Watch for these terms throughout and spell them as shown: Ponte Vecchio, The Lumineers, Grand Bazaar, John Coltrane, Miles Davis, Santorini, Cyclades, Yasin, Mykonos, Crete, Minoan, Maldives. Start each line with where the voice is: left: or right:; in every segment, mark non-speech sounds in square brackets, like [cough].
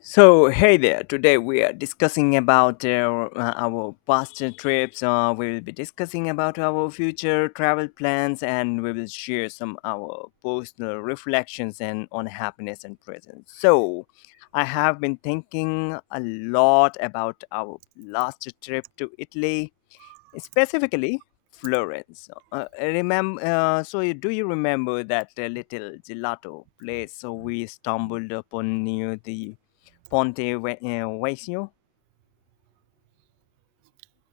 left: So, hey there. Today we are discussing about our past trips. We will be discussing about our future travel plans, and we will share some our personal reflections and on happiness and present. I have been thinking a lot about our last trip to Italy, specifically Florence. Do you remember that little gelato place we stumbled upon near the Vecchio?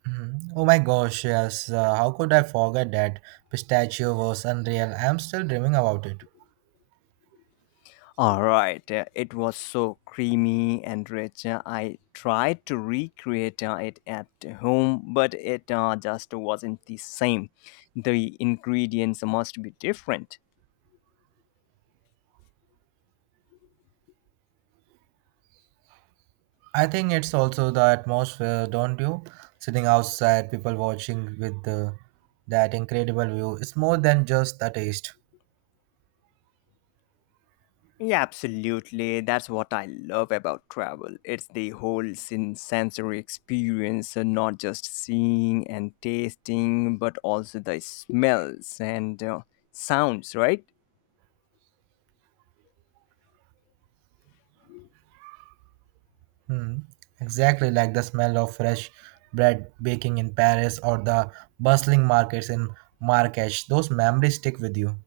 right: Mhm. Oh my gosh, yes. How could I forget that pistachio was unreal? I'm still dreaming about it.
left: All right, it was so creamy and rich. I tried to recreate it at home, but it just wasn't the same. The ingredients must be different.
right: I think it's also the atmosphere, don't you? Sitting outside, people watching with that incredible view. It's more than just the taste.
left: Yeah, absolutely. That's what I love about travel. It's the whole sensory experience, not just seeing and tasting, but also the smells and sounds, right?
right: Hmm. Exactly like the smell of fresh bread baking in Paris or the bustling markets in Marrakesh. Those memories stick with you.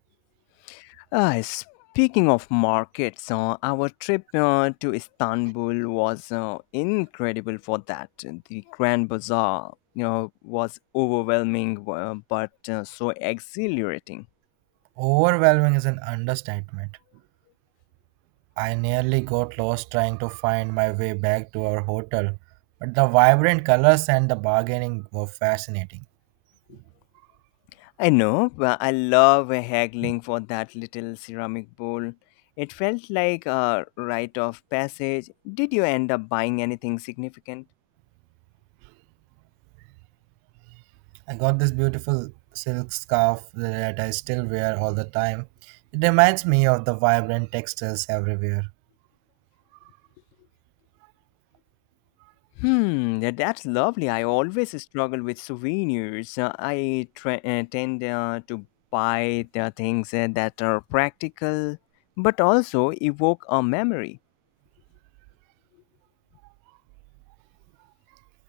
left: Speaking of markets, our trip to Istanbul was incredible for that. The Grand Bazaar was overwhelming, but so exhilarating.
right: Overwhelming is an understatement. I nearly got lost trying to find my way back to our hotel, but the vibrant colors and the bargaining were fascinating.
left: I know, but I love haggling for that little ceramic bowl. It felt like a rite of passage. Did you end up buying anything significant?
right: I got this beautiful silk scarf that I still wear all the time. It reminds me of the vibrant textiles everywhere.
left: Hmm, that's lovely. I always struggle with souvenirs. Tend to buy the things that are practical but also evoke a memory.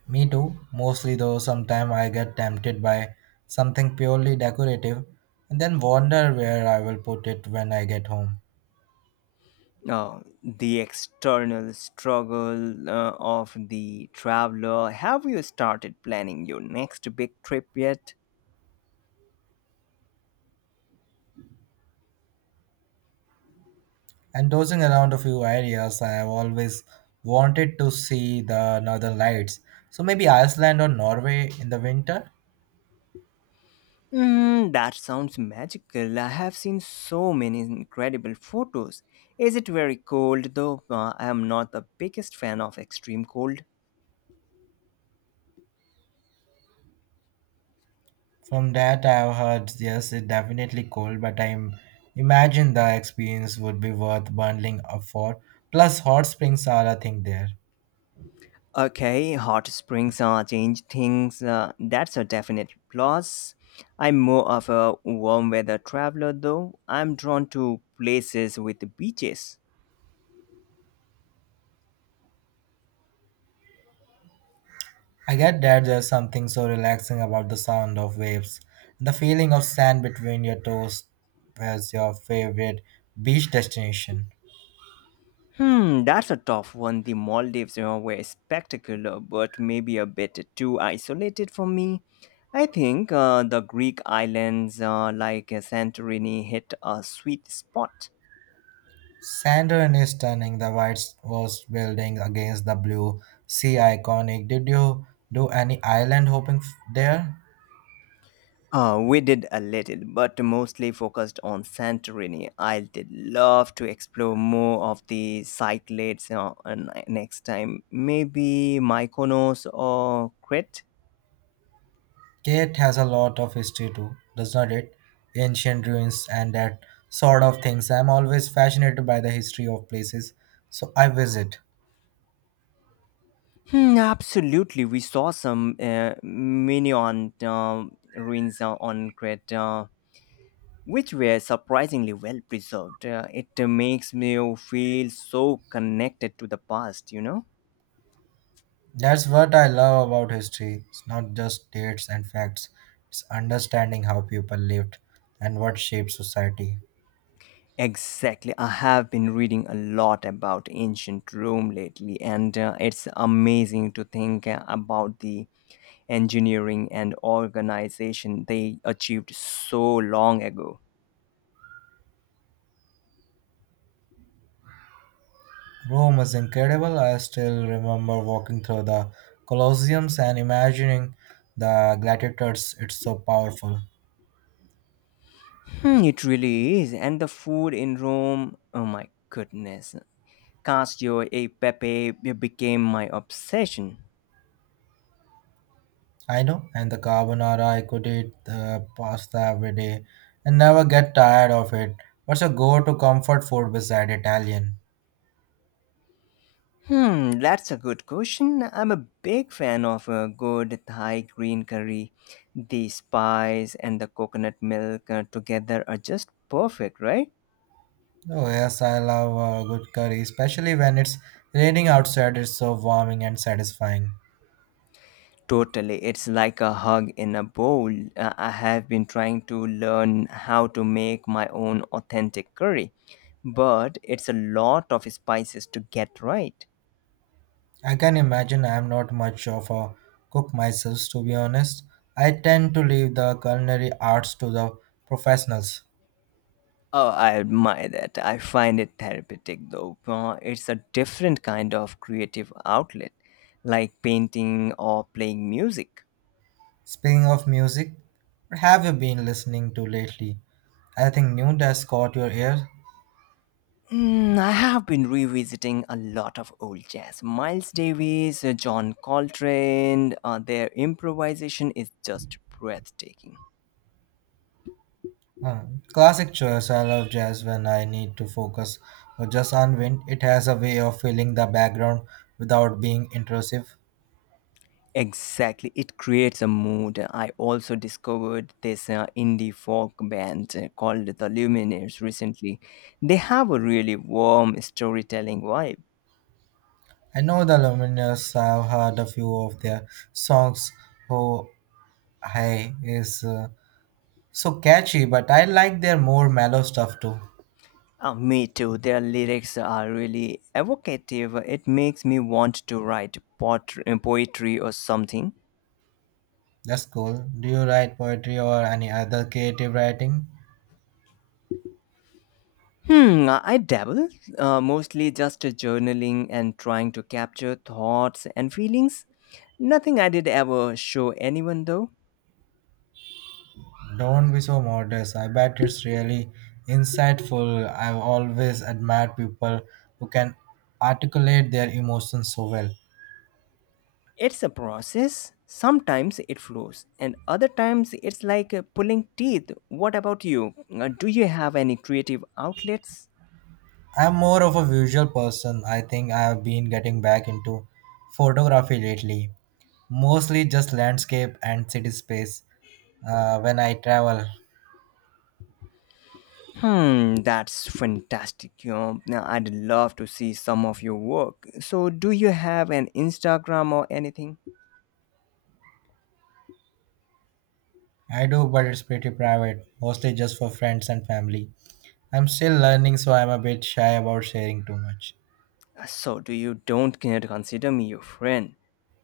right: Me too, mostly, though sometimes I get tempted by something purely decorative and then wonder where I will put it when I get home.
left: Now, the external struggle of the traveler. Have you started planning your next big trip yet?
right: And dozing around a few areas, I have always wanted to see the northern lights. So maybe Iceland or Norway in the winter.
left: Mm, that sounds magical. I have seen so many incredible photos. Is it very cold though? I am not the biggest fan of extreme cold.
right: From that I've heard, yes, it's definitely cold, but I am imagine the experience would be worth bundling up for. Plus hot springs are a thing there.
left: Okay, hot springs are change things. That's a definite plus. I'm more of a warm weather traveler though. I'm drawn to places with beaches.
right: I get that. There's something so relaxing about the sound of waves, the feeling of sand between your toes as your favorite beach destination.
left: Hmm, that's a tough one. The Maldives, were spectacular, but maybe a bit too isolated for me. I think the Greek islands Santorini hit a sweet spot.
right: Saturn is turning the White House building against the blue sea iconic. Did you do any island hopping there?
left: We did a little, but mostly focused on Santorini. I did love to explore more of the Cyclades next time. Maybe Mykonos or Crete.
right: Kate has a lot of history too, does not it? Ancient ruins and that sort of things. I'm always fascinated by the history of places, so I visit.
left: Hmm, absolutely. We saw some Minoan ruins on Crete, which were surprisingly well preserved. It makes me feel so connected to the past, you know?
right: That's what I love about history. It's not just dates and facts, it's understanding how people lived and what shaped society.
left: Exactly. I have been reading a lot about ancient Rome lately, and it's amazing to think about the engineering and organization they achieved so long ago.
right: Rome is incredible. I still remember walking through the Colosseums and imagining the gladiators. It's so powerful.
left: Hmm, it really is. And the food in Rome, oh my goodness. Cassio e pepe became my obsession.
right: I know, and the carbonara, I could eat the pasta every day and never get tired of it. What's your go to comfort food beside Italian?
left: Hmm, that's a good question. I'm a big fan of a good Thai green curry. The spice and the coconut milk together are just perfect, right?
right: Oh, yes, I love good curry, especially when it's raining outside. It's so warming and satisfying.
left: Totally. It's like a hug in a bowl. I have been trying to learn how to make my own authentic curry, but it's a lot of spices to get right.
right: I can imagine. I'm not much of a cook myself, to be honest. I tend to leave the culinary arts to the professionals.
left: Oh, I admire that. I find it therapeutic though. It's a different kind of creative outlet, like painting or playing music.
right: Speaking of music, what have you been listening to lately? Anything new that's caught your ear?
left: Mm, I have been revisiting a lot of old jazz. Miles Davis, John Coltrane, their improvisation is just breathtaking.
right: Uh, classic choice. I love jazz when I need to focus or just unwind. It has a way of filling the background without being intrusive.
left: Exactly, it creates a mood. I also discovered this indie folk band called The Lumineers recently. They have a really warm storytelling vibe.
right: I know the Lumineers. I've heard a few of their songs. Who Hi is so catchy, but I like their more mellow stuff too.
left: Me too, their lyrics are really evocative. It makes me want to write poetry or something.
right: That's cool. Do you write poetry or any other creative writing?
left: Hmm, I dabble, mostly just journaling and trying to capture thoughts and feelings. Nothing I did ever show anyone though.
right: Don't be so modest. I bet it's really insightful. I've always admired people who can articulate their emotions so well.
left: It's a process. Sometimes it flows, and other times it's like pulling teeth. What about you? Do you have any creative outlets?
right: I'm more of a visual person. I think I have been getting back into photography lately, mostly just landscape and city space when I travel.
left: Hmm, that's fantastic. You know, now, I'd love to see some of your work. So, do you have an Instagram or anything?
right: I do, but it's pretty private, mostly just for friends and family. I'm still learning, so I'm a bit shy about sharing too much.
left: So do you don't care to consider me your friend?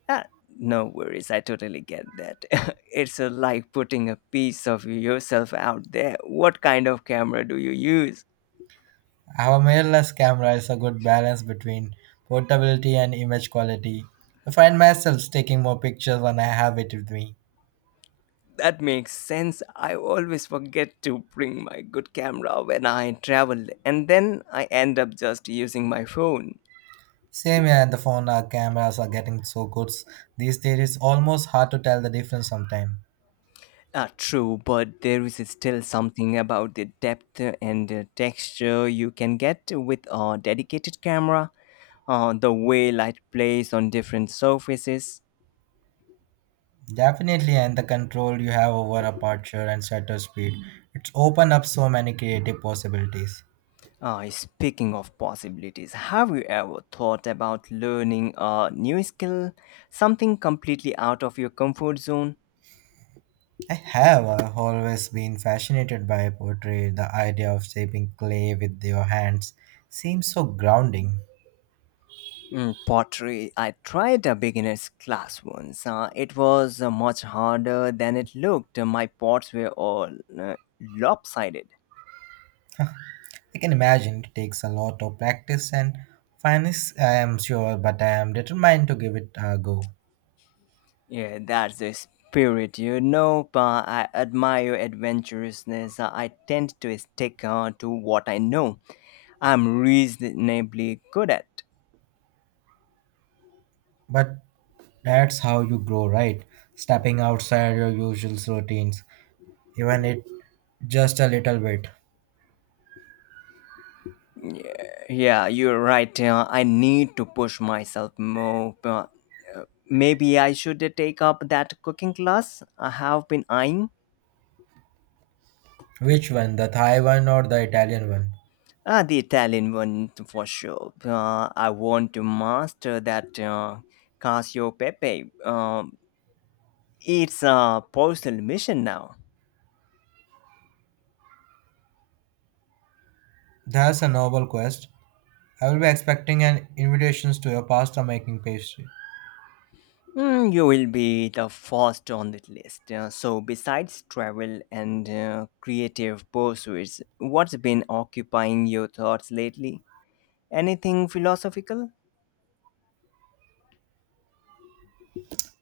left: Ah, no worries, I totally get that. [laughs] It's like putting a piece of yourself out there. What kind of camera do you use?
right: Our mirrorless camera is a good balance between portability and image quality. I find myself taking more pictures when I have it with me.
left: That makes sense. I always forget to bring my good camera when I travel, and then I end up just using my phone.
right: Same here, and the phone our cameras are getting so good these days, it's almost hard to tell the difference sometimes.
left: Ah, true, but there is still something about the depth and texture you can get with a dedicated camera. The way light plays on different surfaces.
right: Definitely, and the control you have over aperture and shutter speed, it's opened up so many creative possibilities.
left: Speaking of possibilities, have you ever thought about learning a new skill? Something completely out of your comfort zone?
right: I have always been fascinated by poetry. The idea of shaping clay with your hands seems so grounding.
left: Mm, pottery. I tried a beginner's class once. It was much harder than it looked. My pots were all lopsided.
right: I can imagine it takes a lot of practice and finesse, I am sure, but I am determined to give it a go.
left: Yeah, that's the spirit, you know. But I admire your adventurousness. I tend to stick to what I know. I'm reasonably good at.
right: But that's how you grow, right? Stepping outside your usual routines, even it just a little bit.
left: Yeah, you're right. I need to push myself more. But uh, maybe I should take up that cooking class I have been eyeing.
right: Which one, the Thai one or the Italian one?
left: Ah, the Italian one for sure. I want to master that Casio Pepe. It's a personal mission now.
right: That's a noble quest. I will be expecting an invitations to your pasta making pastry.
left: Mm, you will be the first on that list. So, besides travel and creative pursuits, what's been occupying your thoughts lately? Anything philosophical?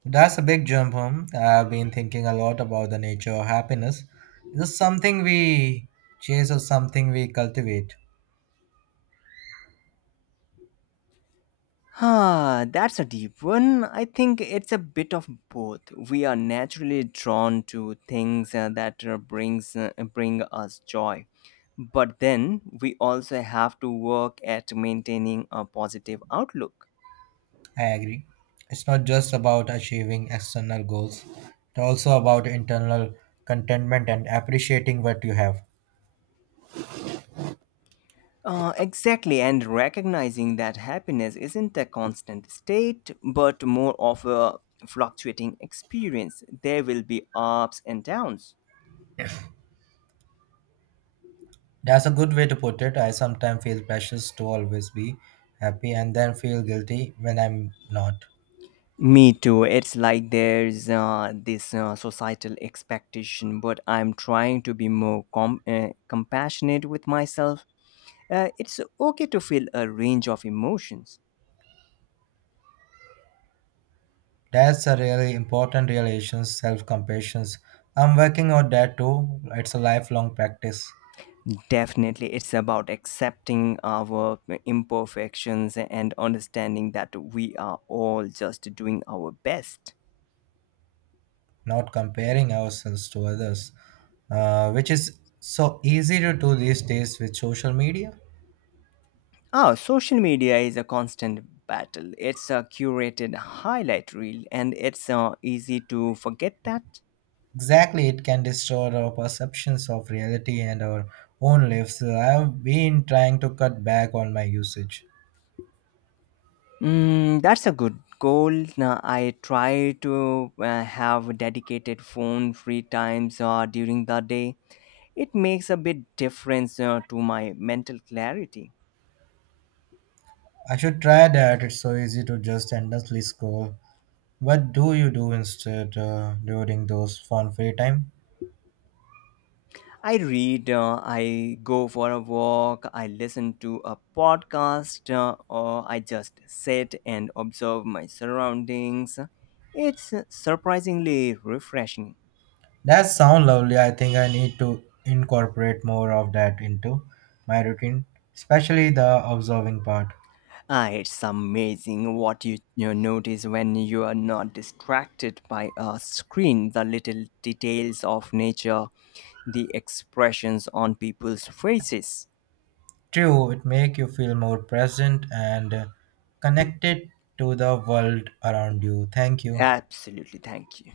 right: That's a big jump home. I've been thinking a lot about the nature of happiness. Is this something we chase or something we cultivate?
left: Ah, that's a deep one. I think it's a bit of both. We are naturally drawn to things that bring us joy, but then we also have to work at maintaining a positive outlook.
right: I agree. It's not just about achieving external goals, it's also about internal contentment and appreciating what you have.
left: Exactly, and recognizing that happiness isn't a constant state, but more of a fluctuating experience. There will be ups and downs.
right: That's a good way to put it. I sometimes feel precious to always be happy and then feel guilty when I'm not.
left: Me too. It's like there's this societal expectation, but I'm trying to be more compassionate with myself. It's okay to feel a range of emotions.
right: That's a really important realization, self compassion. I'm working on that too. It's a lifelong practice.
left: Definitely, it's about accepting our imperfections and understanding that we are all just doing our best.
right: Not comparing ourselves to others, which is so easy to do these days with social media.
left: Ah, social media is a constant battle. It's a curated highlight reel, and it's easy to forget that.
right: Exactly, it can distort our perceptions of reality and our own lives. I've been trying to cut back on my usage.
left: Mm, that's a good goal. Now, I try to have dedicated phone free times during the day. It makes a bit difference to my mental clarity.
right: I should try that. It's so easy to just endlessly scroll. What do you do instead during those fun free time?
left: I read, I go for a walk, I listen to a podcast, or I just sit and observe my surroundings. It's surprisingly refreshing.
right: That sounds lovely. I think I need to incorporate more of that into my routine, especially the observing part.
left: Ah, it's amazing what you notice when you are not distracted by a screen, the little details of nature, the expressions on people's faces.
right: True, it make you feel more present and connected to the world around you. Thank you.
left: Absolutely, thank you.